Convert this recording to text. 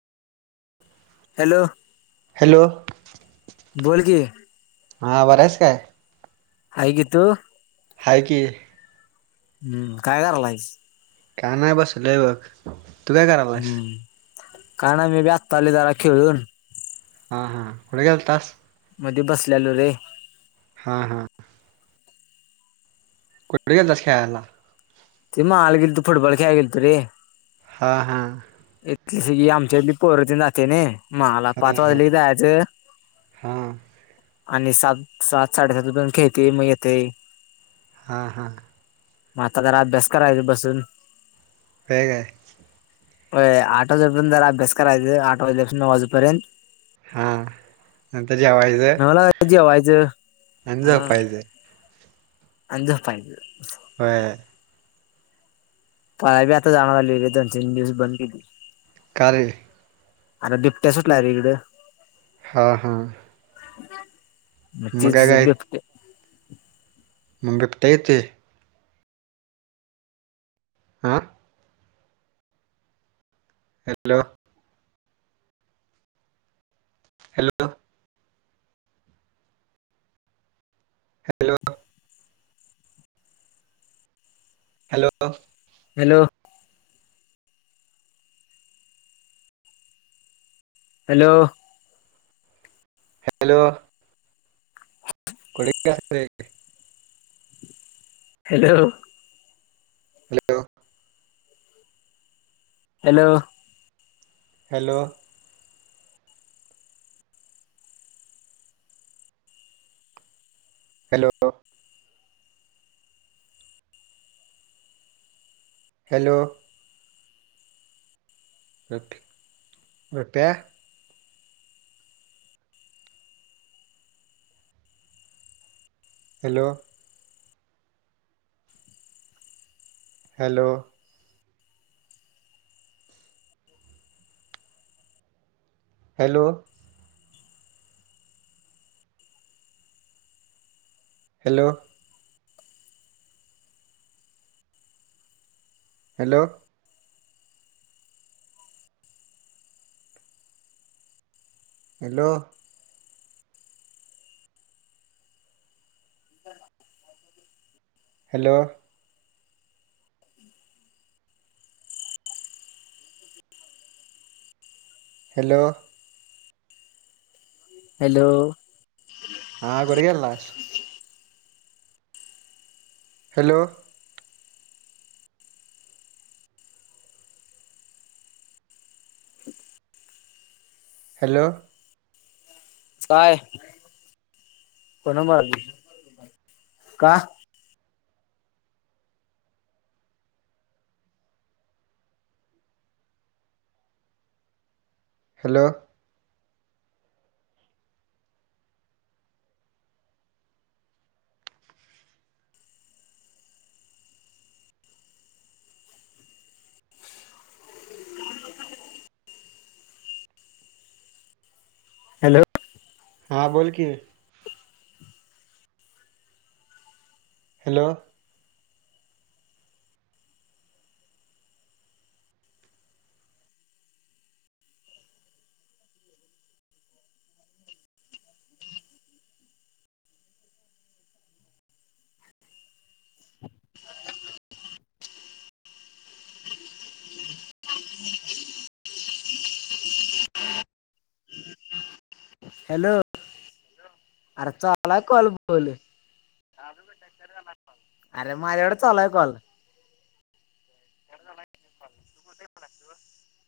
Hello hello बोल की. हा बरं आहेस काय? हाय की तू? हाय की. हम्म काय करायलास. का नाही बसलोय बघ. तू काय करायलायस हम्म काय नाही मी पण आता आलोय जरा खेळून. हा हां कुठे गेलतास. मध्ये बसल्यालो रे. हा हा. कुठे गेलतास खेळायला. [unintelligible] फुटबॉल खेळायला गेलतो रे. हां हां. इथली सगळी आमच्या इथली पोर तेनी जात नाही. मला हा पाच हा वाजेले की जायचं. हा आणि सात सात साडेसातण खेळते मग येतंय. हां हां. मी आता जर अभ्यास करायचा बसून. व का आहे. होय आट वाजेन जरा अभ्यास करायचं आट वाजल्यापासून नऊ वाजूपर्यंत. हा नंतर जेवायचं नऊला जेवायचं. आणि झोपायचं अन् झोपायच. व्हय. पाया बी आता जाणार आले आहे. दोन तीन दिवस बंद केलीत. का रे, अर बिबट्या सुटला रे इकडं. हां हां. म तीच काय बिबट्या मग बिबट्या येतोय. आ. Hello, hello, hello, hello hello, hello, hello, कुठे रे. Hello, hello, hello, hello, hello, hello, रप रुप्या? Hello, hello, hello, hello, hello, hello, hello, hello, hello, हा. कुठ गेलतास? हॅलो, हॅलो, काय? कोण बा? का? हॅलो, हॅलो, हां. बोल की? हॅलो, हॅलो, अर, चालू हाय कॉल बोल? अरे माझ्या कड चालू हाय कॉल.